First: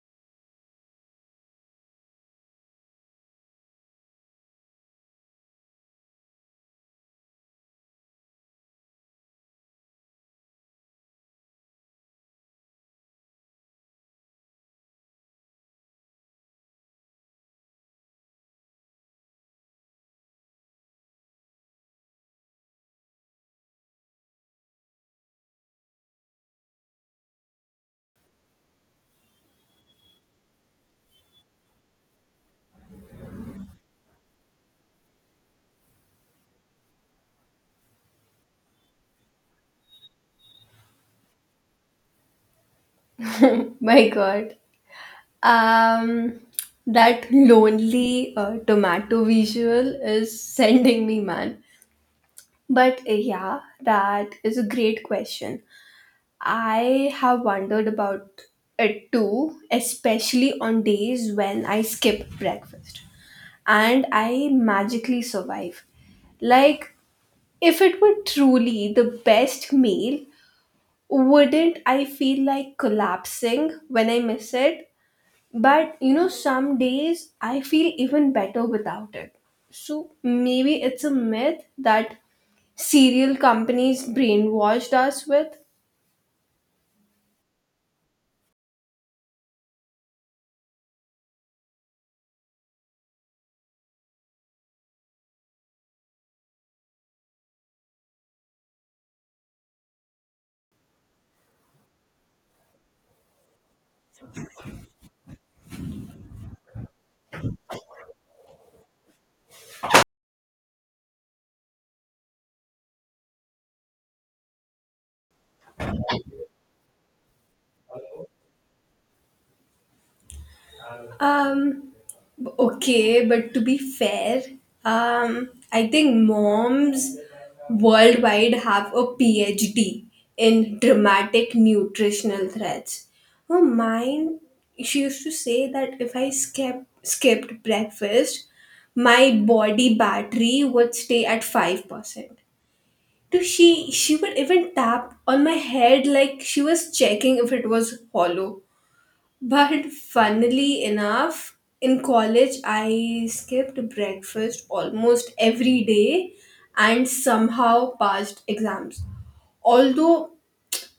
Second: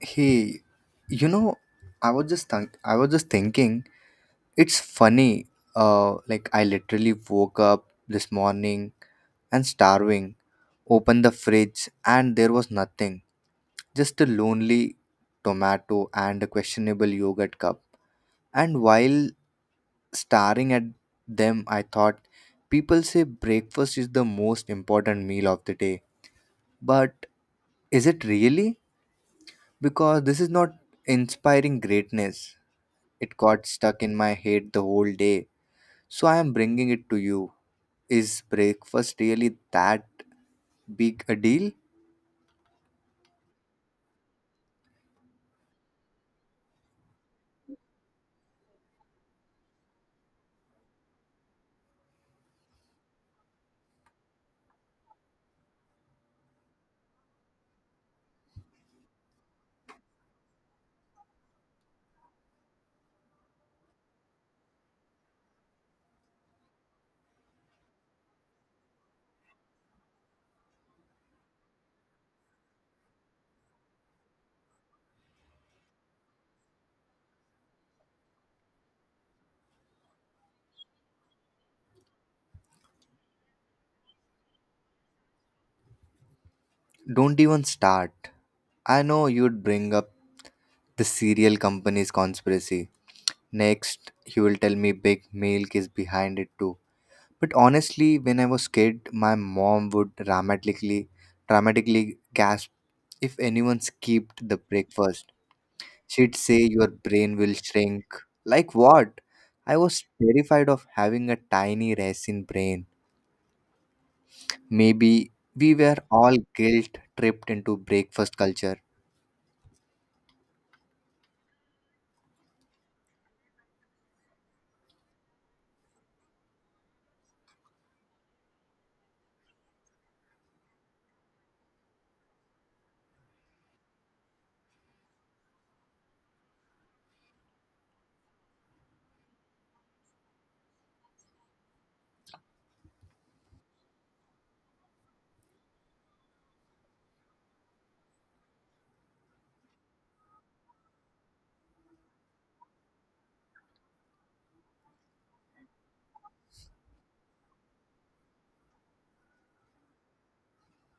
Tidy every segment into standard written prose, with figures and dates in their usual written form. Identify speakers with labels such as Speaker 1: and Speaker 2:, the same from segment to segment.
Speaker 1: Hey, you know, I was just thinking, it's funny. Like I literally woke up this morning and starving, opened the fridge and there was nothing. Just a lonely tomato and a questionable yogurt cup. And while staring at them, I thought people say breakfast is the most important meal of the day. But is it really? Because this is not inspiring greatness. It got stuck in my head the whole day, so I am bringing it to you. Is breakfast really that big a deal?
Speaker 2: My God. Um, that lonely tomato visual is sending me, man. But yeah, that is a great question. I have wondered about it too, especially on days when I skip breakfast and I magically survive. Like, if it were truly the best meal, wouldn't I feel like collapsing when I miss it? But you know, some days I feel even better without it. So maybe it's a myth that cereal companies brainwashed us with.
Speaker 1: Don't even start. I know you'd bring up the cereal company's conspiracy. Next, you will tell me big milk is behind it too. But honestly, when I was kid, my mom would dramatically gasp if anyone skipped the breakfast. She'd say your brain will shrink. Like what? I was terrified of having a tiny racing brain. Maybe we were all guilt tripped into breakfast culture.
Speaker 2: Um, Okay, but to be fair, I think moms worldwide have a PhD in dramatic nutritional threats. Her mind, she used to say that if skipped breakfast, my body battery would stay at 5%. Dude, she would even tap on my head like she was checking if it was hollow. But funnily enough, in college, I skipped breakfast almost every day and somehow passed exams. Although,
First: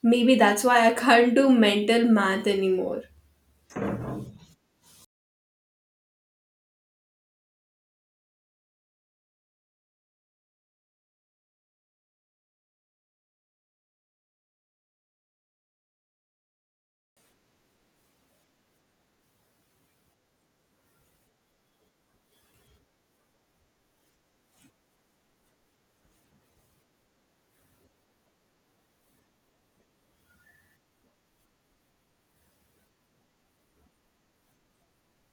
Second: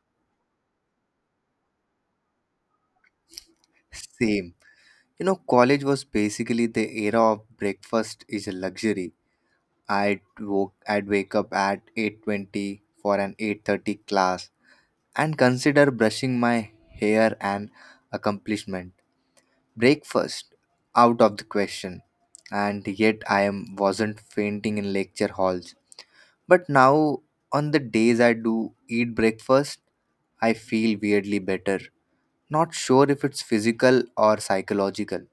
Speaker 2: maybe that's why I can't do mental math anymore.
Speaker 1: Same. You know, college was basically the era of breakfast is a luxury. I'd wake up at 8:20 for an 8:30 class and consider brushing my hair an accomplishment. Breakfast out of the question, and yet I am wasn't fainting in lecture halls. But now on the days I do eat breakfast, I feel weirdly better. Not sure if it's physical or psychological.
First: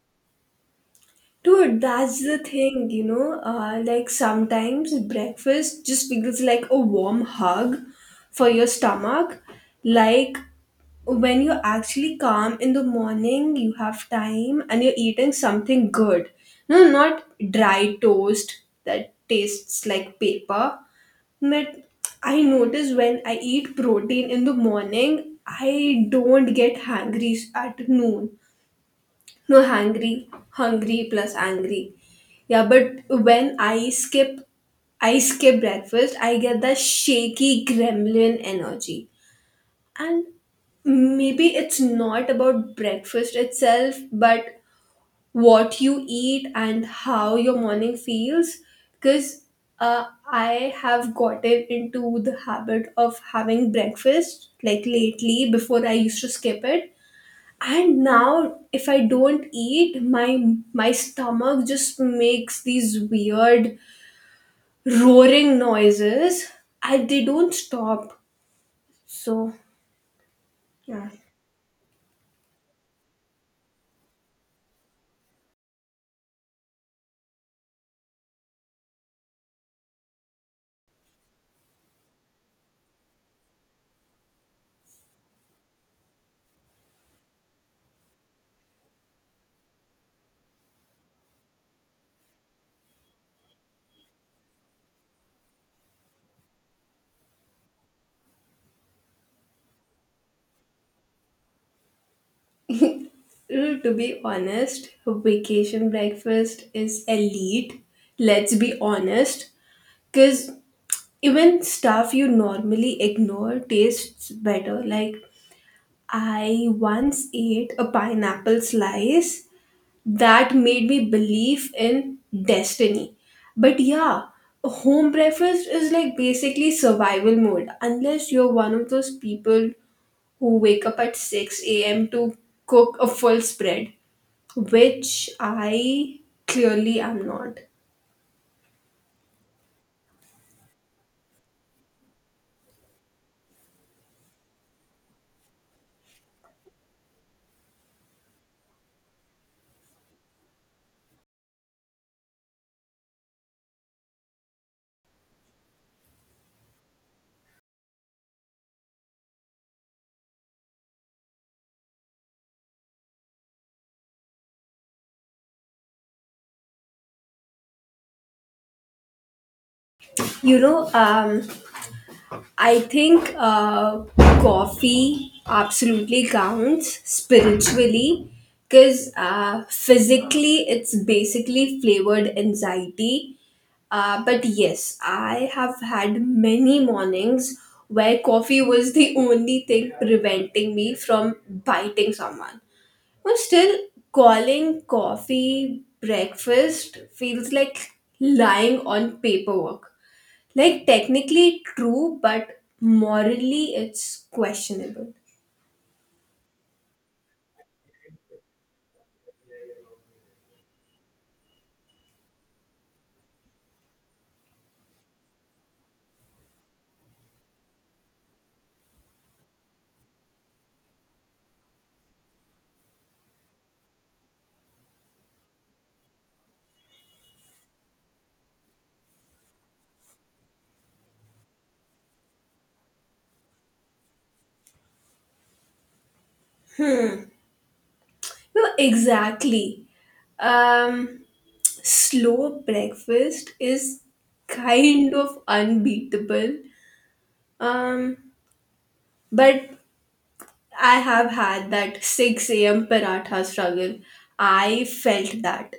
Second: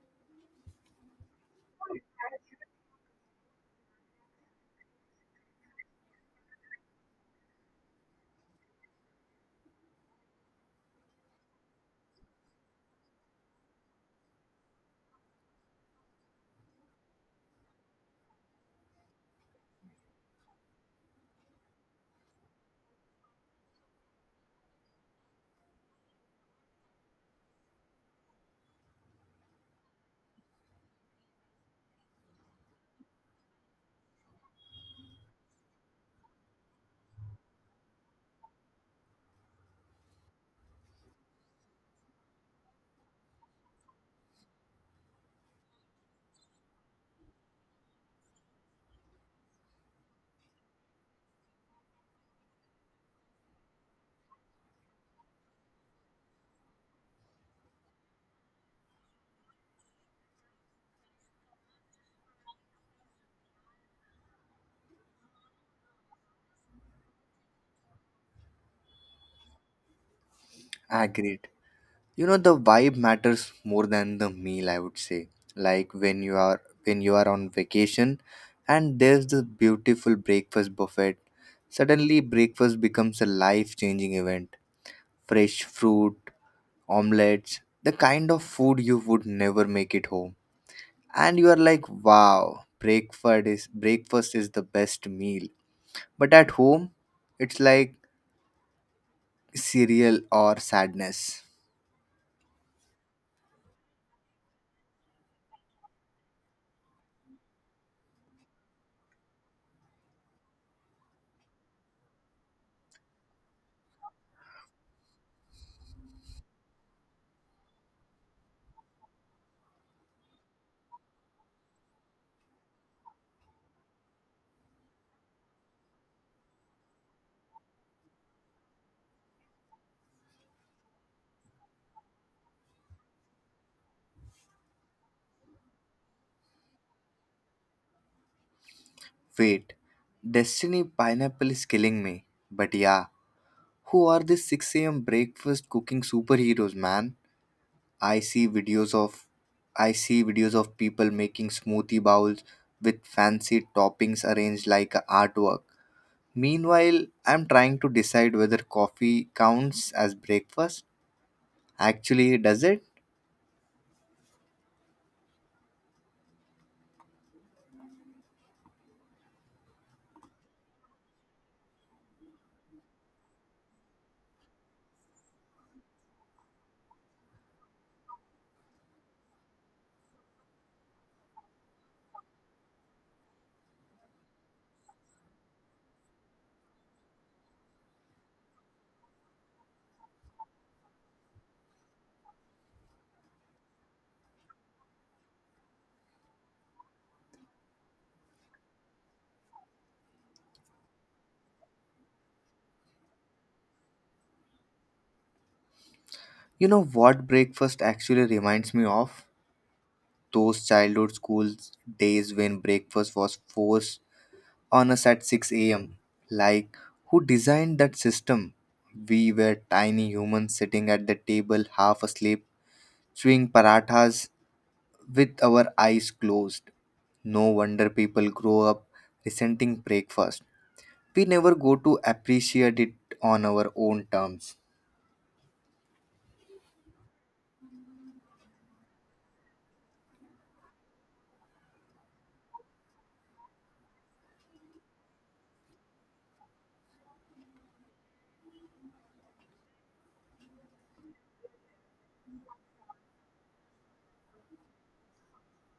Speaker 2: Dude, that's the thing, you know. Like sometimes breakfast just feels like a warm hug for your stomach. Like when you're actually calm in the morning, you have time and you're eating something good. No, not dry toast that tastes like paper. But I notice when I eat protein in the morning, I don't get hungry at noon. No, hungry, hungry plus angry. Yeah, but I skip breakfast, I get that shaky gremlin energy. And maybe it's not about breakfast itself, but what you eat and how your morning feels. Because uh, I have gotten into the habit of having breakfast like lately before I used to skip it, and now if I don't eat, my stomach just makes these weird roaring noises and they don't stop, so yeah.
Speaker 1: Agreed. You know, the vibe matters more than the meal, I would say. Like when you are on vacation and there's this beautiful breakfast buffet, suddenly breakfast becomes a life changing event. Fresh fruit, omelets, the kind of food you would never make it home. And you are like, wow, breakfast is the best meal. But at home, it's like cereal or sadness.
Speaker 2: To be honest, vacation breakfast is elite, let's be honest, because even stuff you normally ignore tastes better. Like, I once ate a pineapple slice that made me believe in destiny. But yeah, home breakfast is like basically survival mode unless you're one of those people who wake up at 6 a.m. to cook a full spread, which I clearly am not.
Speaker 1: Wait, Destiny Pineapple is killing me. But yeah, who are these 6 a.m. breakfast cooking superheroes, man? I see videos of I see videos of people making smoothie bowls with fancy toppings arranged like a artwork. Meanwhile, I'm trying to decide whether coffee counts as breakfast. Actually, does it?
Speaker 2: You know, I think coffee absolutely counts spiritually because physically it's basically flavored anxiety. But yes, I have had many mornings where coffee was the only thing preventing me from biting someone. But still, calling coffee breakfast feels like lying on paperwork. Like, technically true, but morally it's questionable.
Speaker 1: You know what breakfast actually reminds me of? Those childhood school days when breakfast was forced on us at 6 a.m. Like, who designed that system? We were tiny humans sitting at the table half asleep, chewing parathas with our eyes closed. No wonder people grow up resenting breakfast. We never go to appreciate it on our own terms.
Speaker 2: No, exactly. Um, Slow breakfast is kind of unbeatable. Um, But I have had that 6 a.m. paratha struggle. I felt that.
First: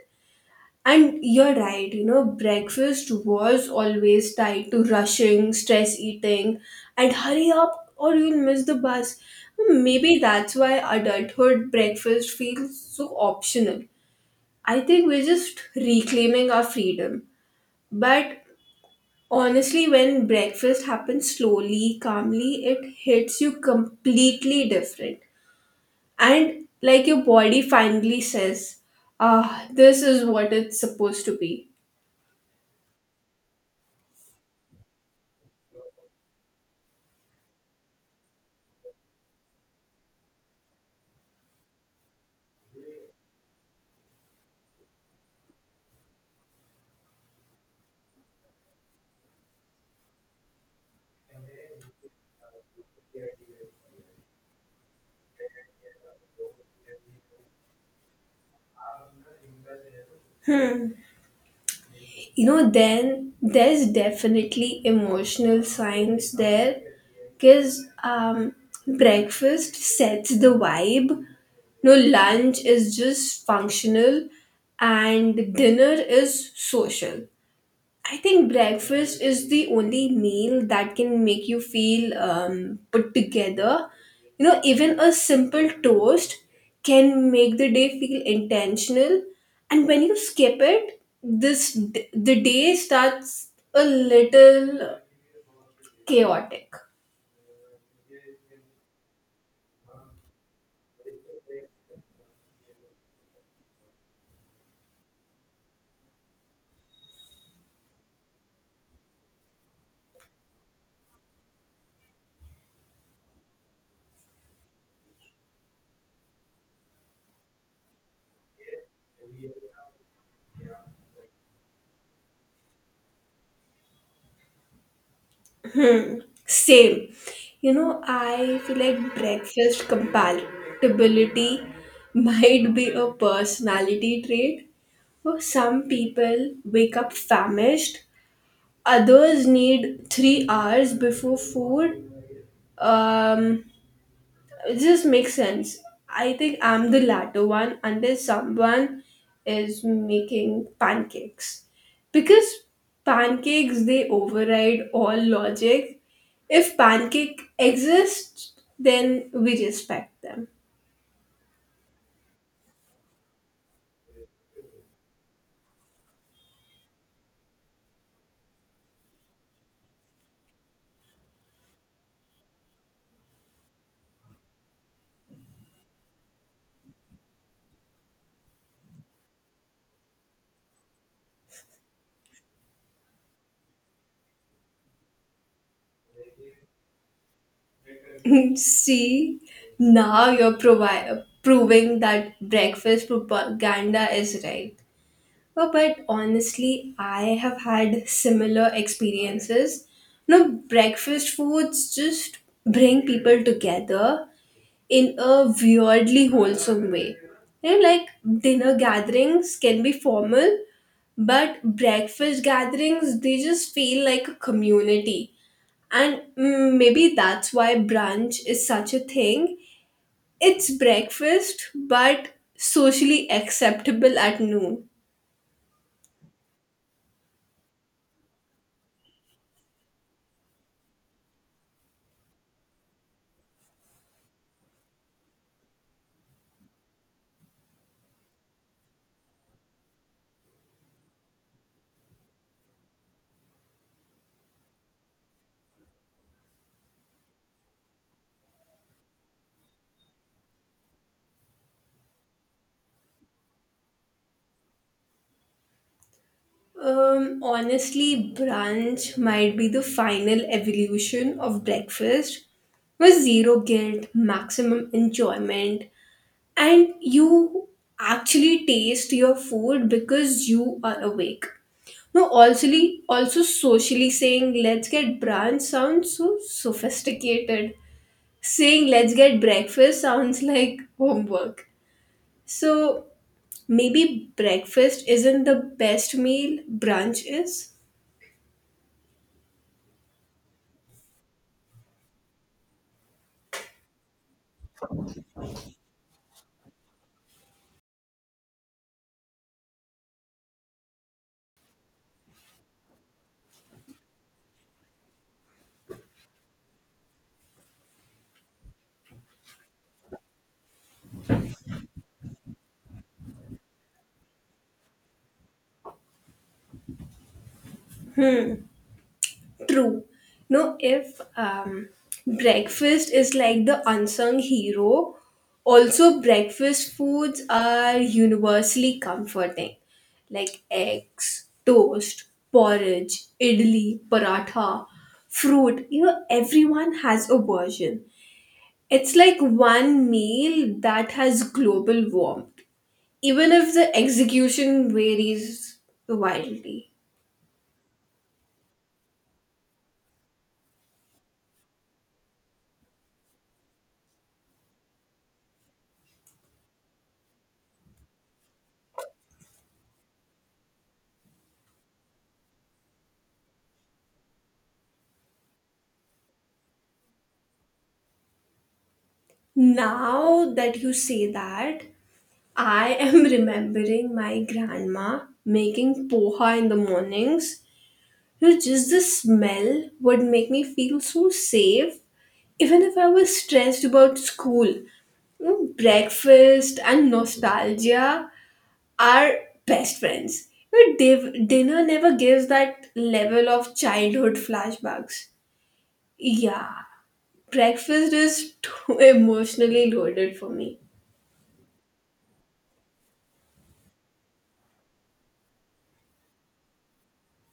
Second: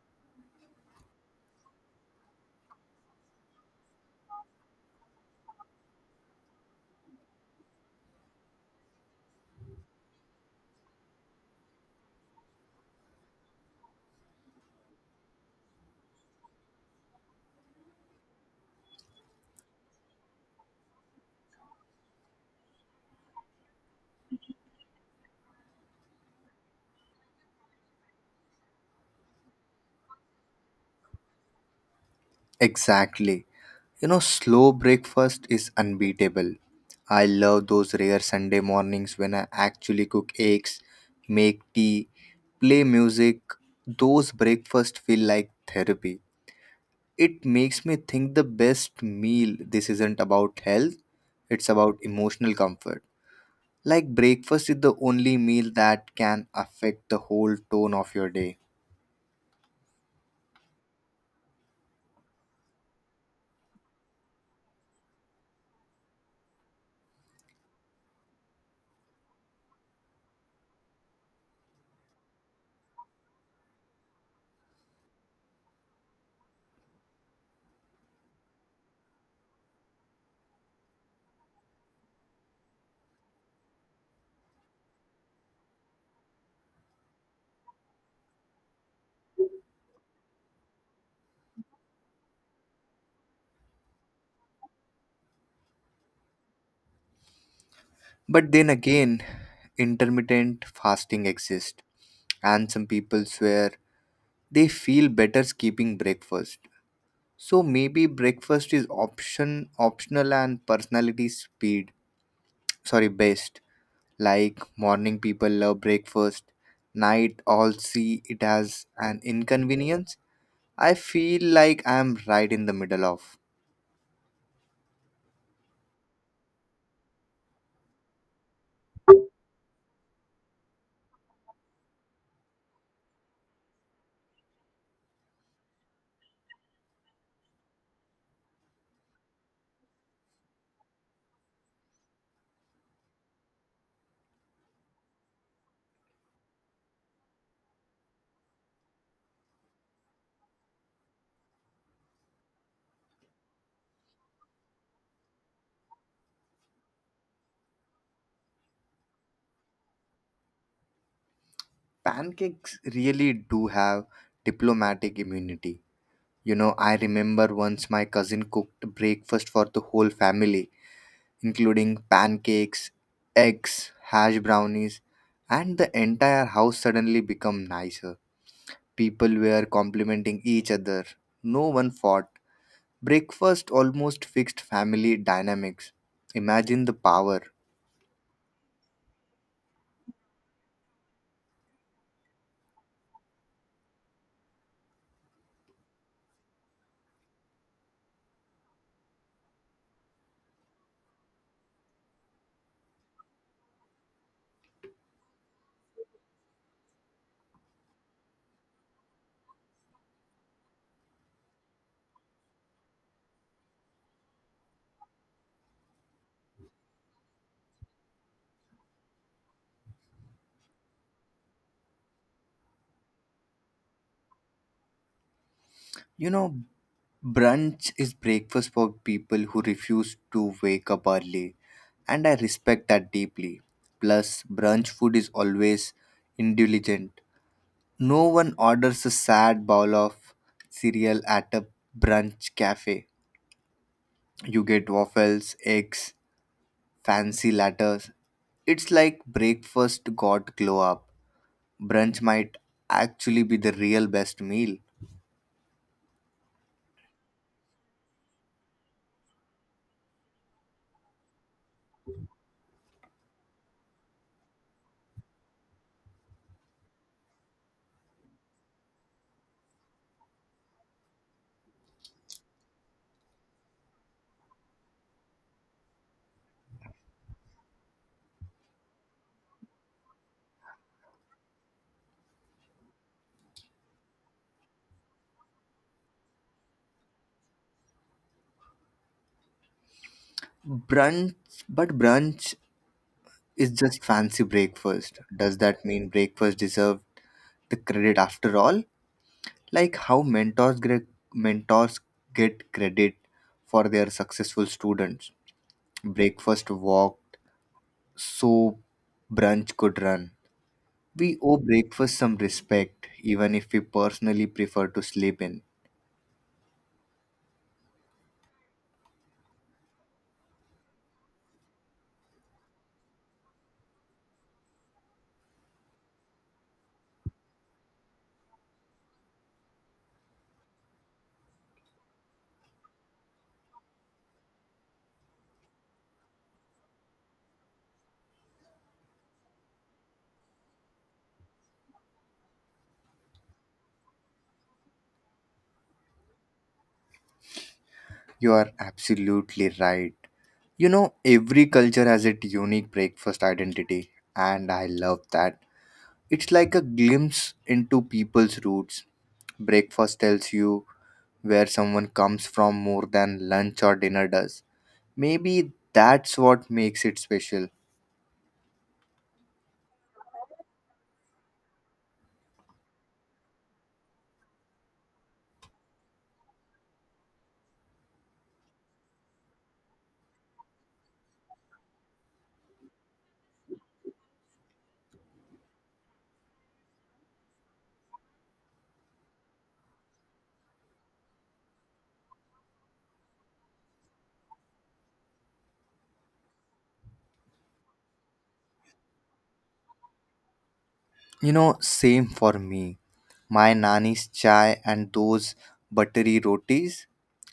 Speaker 2: And you're right, you know, breakfast was always tied to rushing, stress eating, and hurry up or you'll miss the bus. Maybe that's why adulthood breakfast feels so optional. I think we're just reclaiming our freedom. But honestly, when breakfast happens slowly, calmly, it hits you completely different, and like your body finally says, ah, this is what it's supposed to be.
Speaker 1: Exactly. You know, slow breakfast is unbeatable. I love those rare Sunday mornings when I actually cook eggs, make tea, play music. Those breakfasts feel like therapy. It makes me think the best meal this isn't about health, it's about emotional comfort. Like breakfast is the only meal that can affect the whole tone of your day.
Speaker 2: Hmm. You know, then there's definitely emotional signs there because breakfast sets the vibe. No, lunch is just functional and dinner is social. I think breakfast is the only meal that can make you feel put together. You know, even a simple toast can make the day feel intentional. And when you skip it, the day starts a little chaotic.
Speaker 1: But then again, intermittent fasting exists, and some people swear they feel better skipping breakfast. So maybe breakfast is optional and personality speed sorry based. Like morning people love breakfast, night all see it as an inconvenience. I feel like I'm right in the middle of.
Speaker 2: Same. You know, I feel like breakfast compatibility might be a personality trait. For some people wake up famished, others need 3 hours before food. Um, it just makes sense. I think I'm the latter one unless someone is making pancakes. Because pancakes, they override all logic. If pancake exists, then we respect them.
Speaker 1: Pancakes really do have diplomatic immunity. You know, I remember once my cousin cooked breakfast for the whole family, including pancakes, eggs, hash brownies, and the entire house suddenly became nicer. People were complimenting each other. No one fought. Breakfast almost fixed family dynamics. Imagine the power.
Speaker 2: See, Now you're proving that breakfast propaganda is right. Oh, but honestly, I have had similar experiences. No, breakfast foods just bring people together in a weirdly wholesome way. You know, like dinner gatherings can be formal, but breakfast gatherings, they just feel like a community. And mm, maybe that's why brunch is such a thing. It's breakfast, but socially acceptable at noon.
Speaker 1: You know, brunch is breakfast for people who refuse to wake up early, and I respect that deeply. Plus, brunch food is always indulgent. No one orders a sad bowl of cereal at a brunch cafe. You get waffles, eggs, fancy lattes. It's like breakfast got glow up. Brunch might actually be the real best meal.
Speaker 2: Honestly, brunch might be the final evolution of breakfast with zero guilt, maximum enjoyment, and you actually taste your food because you are awake. No, also socially saying let's get brunch sounds so sophisticated. Saying let's get breakfast sounds like homework. So maybe breakfast isn't the best meal, brunch is.
Speaker 1: Brunch, but brunch it's just fancy breakfast. Does that mean breakfast deserved the credit after all? Like how mentors get credit for their successful students. Breakfast walked so brunch could run. We owe breakfast some respect, even if we personally prefer to sleep in.
Speaker 2: True. No, if breakfast is like the unsung hero, also breakfast foods are universally comforting, like eggs, toast, porridge, idli, paratha, fruit. You know, everyone has a version. It's like one meal that has global warmth, even if the execution varies wildly.
Speaker 1: You are absolutely right. You know, every culture has its unique breakfast identity, and I love that. It's like a glimpse into people's roots. Breakfast tells you where someone comes from more than lunch or dinner does. Maybe that's what makes it special.
Speaker 2: Now that you say that, I am remembering my grandma making poha in the mornings. You know, just the smell would make me feel so safe, even if I was stressed about school. You know, breakfast and nostalgia are best friends. You know, dinner never gives that level of childhood flashbacks. Yeah, breakfast is too emotionally loaded for me.
Speaker 1: You know, same for me. My nanny's chai and those buttery rotis,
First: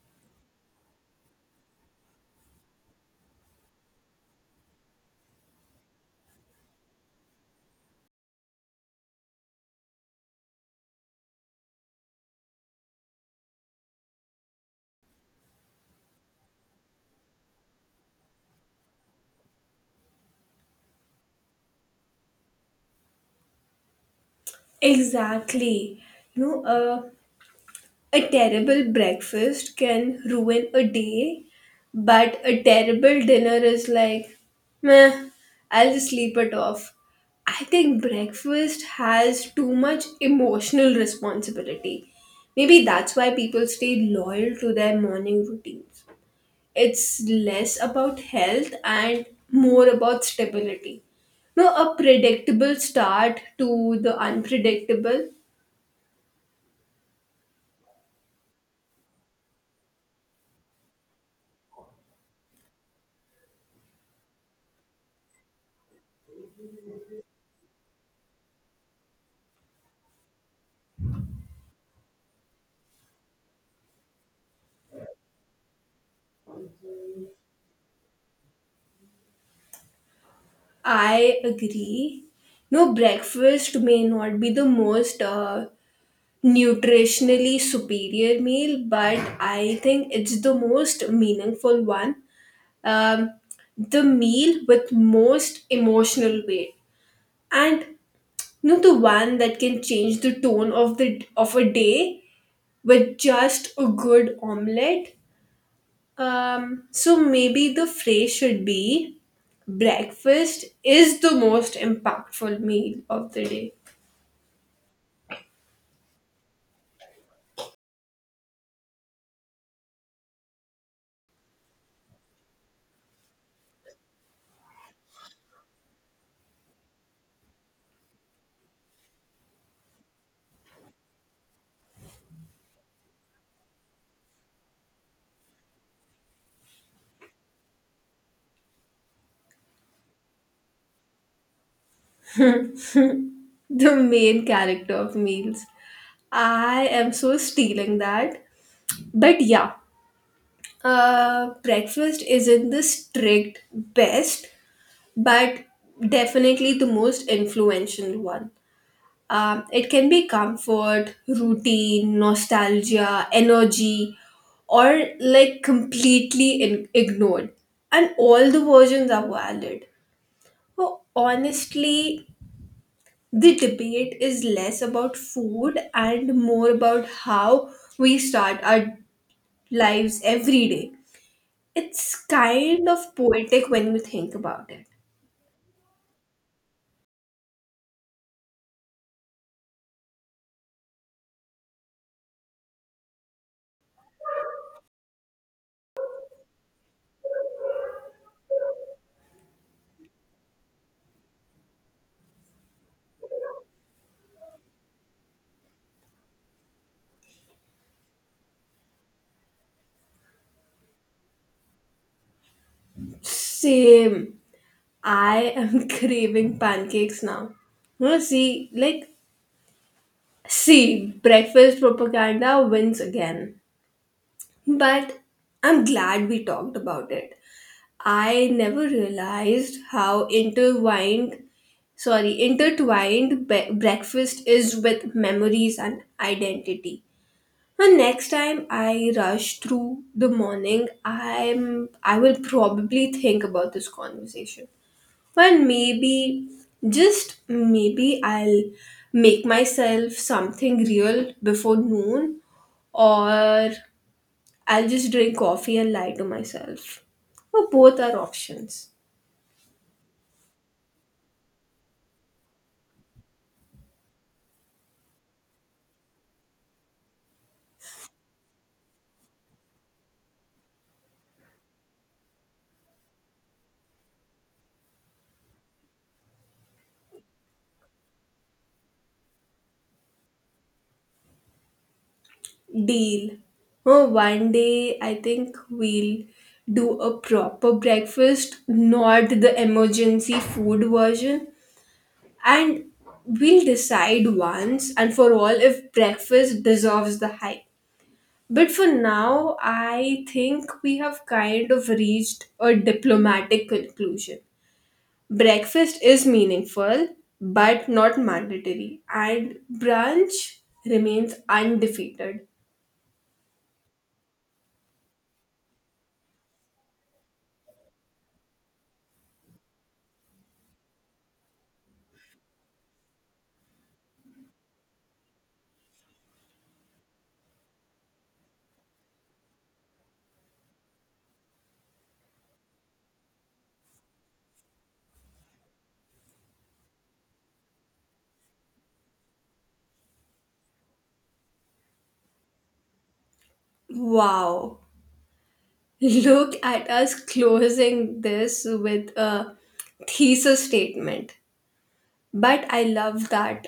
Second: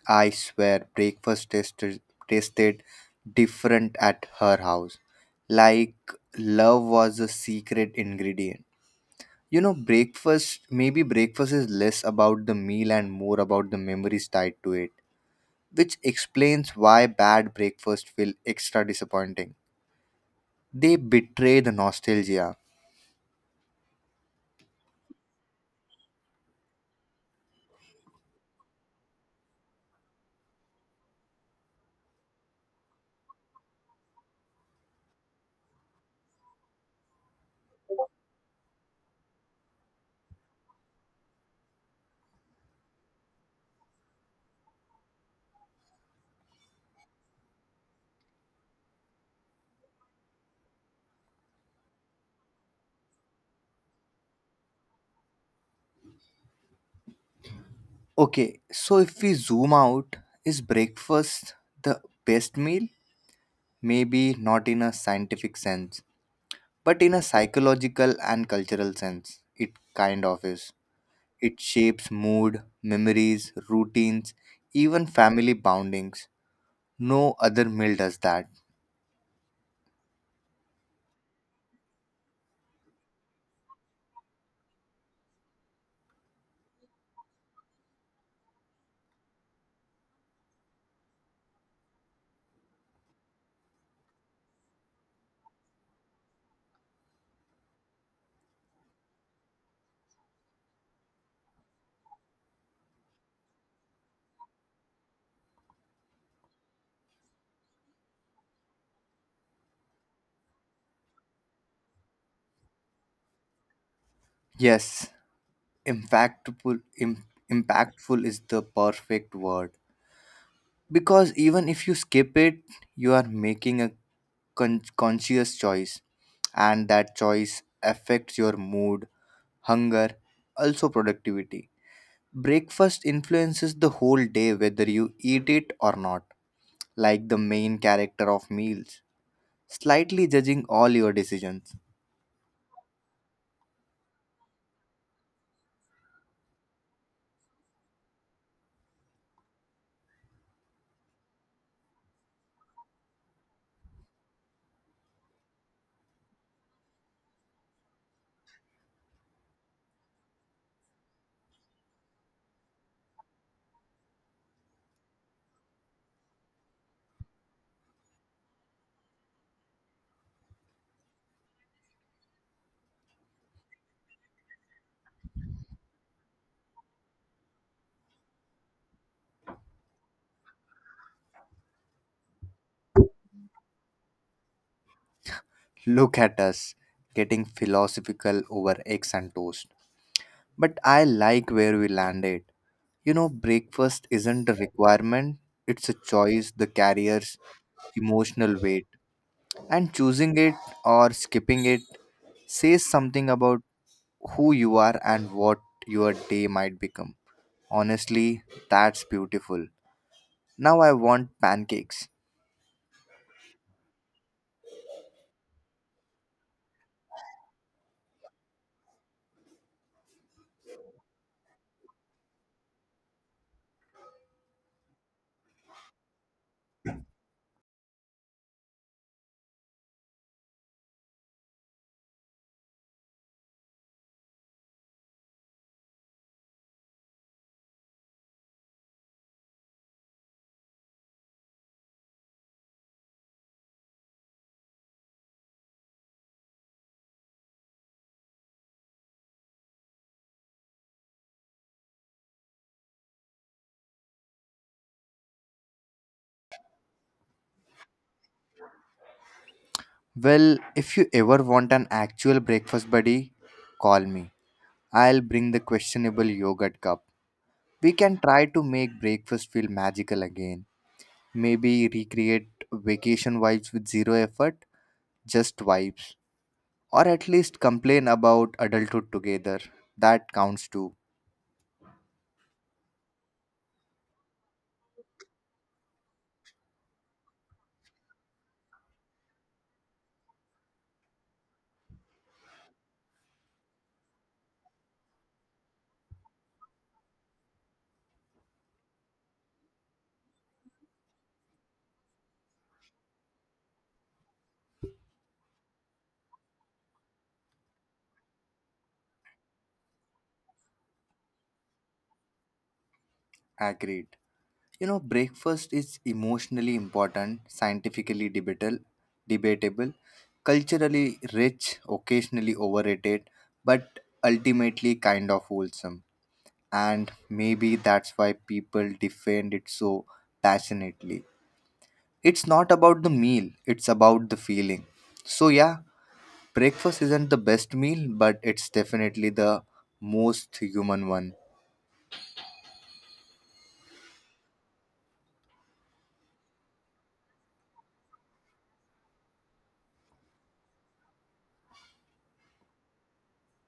Speaker 1: I swear, breakfast tasted different at her house. Like, love was a secret ingredient. You know, maybe breakfast is less about the meal and more about the memories tied to it, which explains why bad breakfast feel extra disappointing. They betray the nostalgia.
Speaker 2: Exactly. You know, a terrible breakfast can ruin a day, but a terrible dinner is like, meh, I'll just sleep it off. I think breakfast has too much emotional responsibility. Maybe that's why people stay loyal to their morning routines. It's less about health and more about stability. No, a predictable start to the unpredictable.
Speaker 1: Okay, so if we zoom out, is breakfast the best meal? Maybe not in a scientific sense, but in a psychological and cultural sense. It kind of is. It shapes mood, memories, routines, even family boundings. No other meal does that.
Speaker 2: I agree. No, breakfast may not be the most nutritionally superior meal, but I think it's the most meaningful one. Um, the meal with most emotional weight, and you know, the one that can change the tone of the of a day with just a good omelette. So maybe the phrase should be breakfast is the most impactful meal of the day.
Speaker 1: Yes, impactful, impactful is the perfect word. Because even if you skip it, you are making a conscious choice, and that choice affects your mood, hunger, also productivity. Breakfast influences the whole day whether you eat it or not, like the main character of meals, slightly judging all your decisions.
Speaker 2: The main character of meals. I am so stealing that. But yeah, breakfast isn't the strict best, but definitely the most influential one. It can be comfort, routine, nostalgia, energy, or like completely ignored. And all the versions are valid. Well, honestly, the debate is less about food and more about how we start our lives every day. It's kind of poetic when you think about it.
Speaker 1: Look at us getting philosophical over eggs and toast. But I like where we landed. You know, breakfast isn't a requirement, it's a choice that carries emotional weight. And choosing it or skipping it says something about who you are and what your day might become. Honestly, that's beautiful. Now I want pancakes.
Speaker 2: Same. I am craving pancakes now. No, see, breakfast propaganda wins again. But I'm glad we talked about it. I never realized how intertwined breakfast is with memories and identity. And next time I rush through the morning, I will probably think about this conversation. And maybe just maybe I'll make myself something real before noon, or I'll just drink coffee and lie to myself. Or both are options.
Speaker 1: Well, if you ever want an actual breakfast buddy, call me. I'll bring the questionable yogurt cup. We can try to make breakfast feel magical again. Maybe recreate vacation vibes with zero effort, just vibes. Or at least complain about adulthood together. That counts too.
Speaker 2: Deal. Oh, one day I think we'll do a proper breakfast, not the emergency food version. And we'll decide once and for all if breakfast deserves the hype. But for now, I think we have kind of reached a diplomatic conclusion. Breakfast is meaningful but not mandatory, and brunch remains undefeated.
Speaker 1: Agreed. You know, breakfast is emotionally important, scientifically debatable, culturally rich, occasionally overrated, but ultimately kind of wholesome. And maybe that's why people defend it so passionately. It's not about the meal, it's about the feeling. So, yeah, breakfast isn't the best meal, but it's definitely the most human one.
Speaker 2: Wow. Look at us closing this with a thesis statement. But I love that,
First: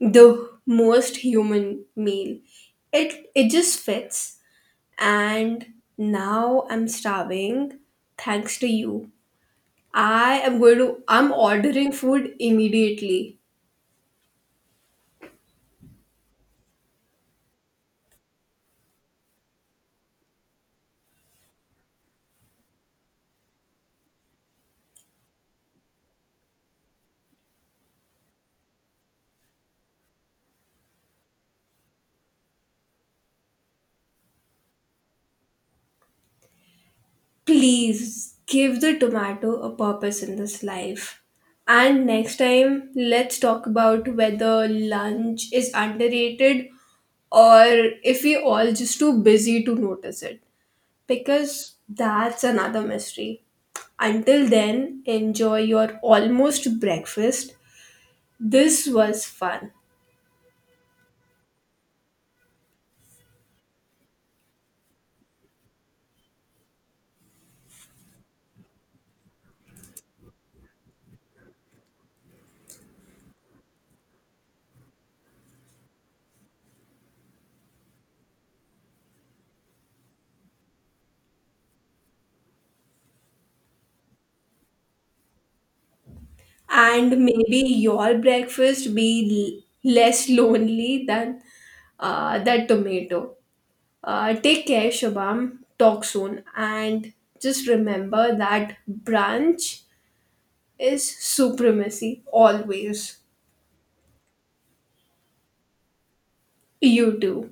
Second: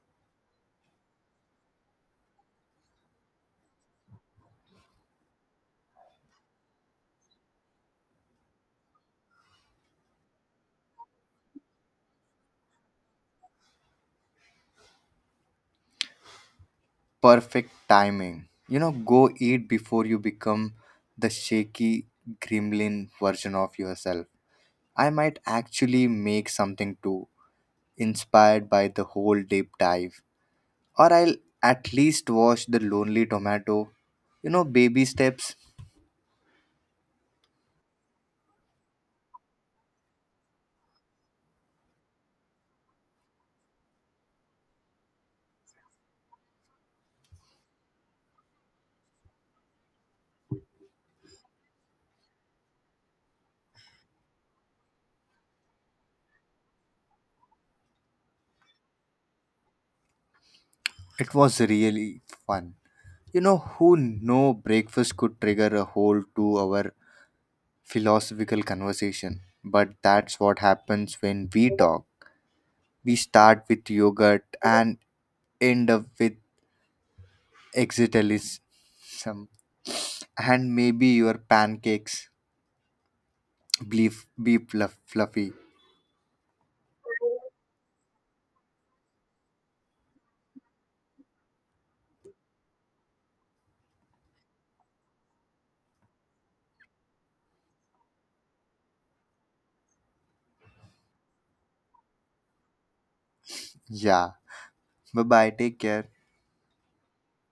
Speaker 2: the most human meal. It just fits. And now I'm starving thanks to you. I am going to I'm ordering food immediately.
Speaker 1: Perfect timing. You know, go eat before you become the shaky gremlin version of yourself. I might actually make something too, inspired by the whole deep dive. Or I'll at least watch The Lonely Tomato. You know, baby steps.
Speaker 2: Please give the tomato a purpose in this life. And next time, let's talk about whether lunch is underrated or if we all just too busy to notice it. Because that's another mystery. Until then, enjoy your almost breakfast. This was fun.
Speaker 1: It was really fun. You know, who know breakfast could trigger a whole 2 hour philosophical conversation. But that's what happens when we talk. We start with yogurt and end up with existentialism and maybe your pancakes. Beef, be fluff, fluffy.
Speaker 2: And maybe your breakfast be less lonely than that tomato. Take care, Shabam. Talk soon. And just remember that branch is supremacy always.
Speaker 1: Yeah. Bye bye. Take care.
Speaker 2: You too.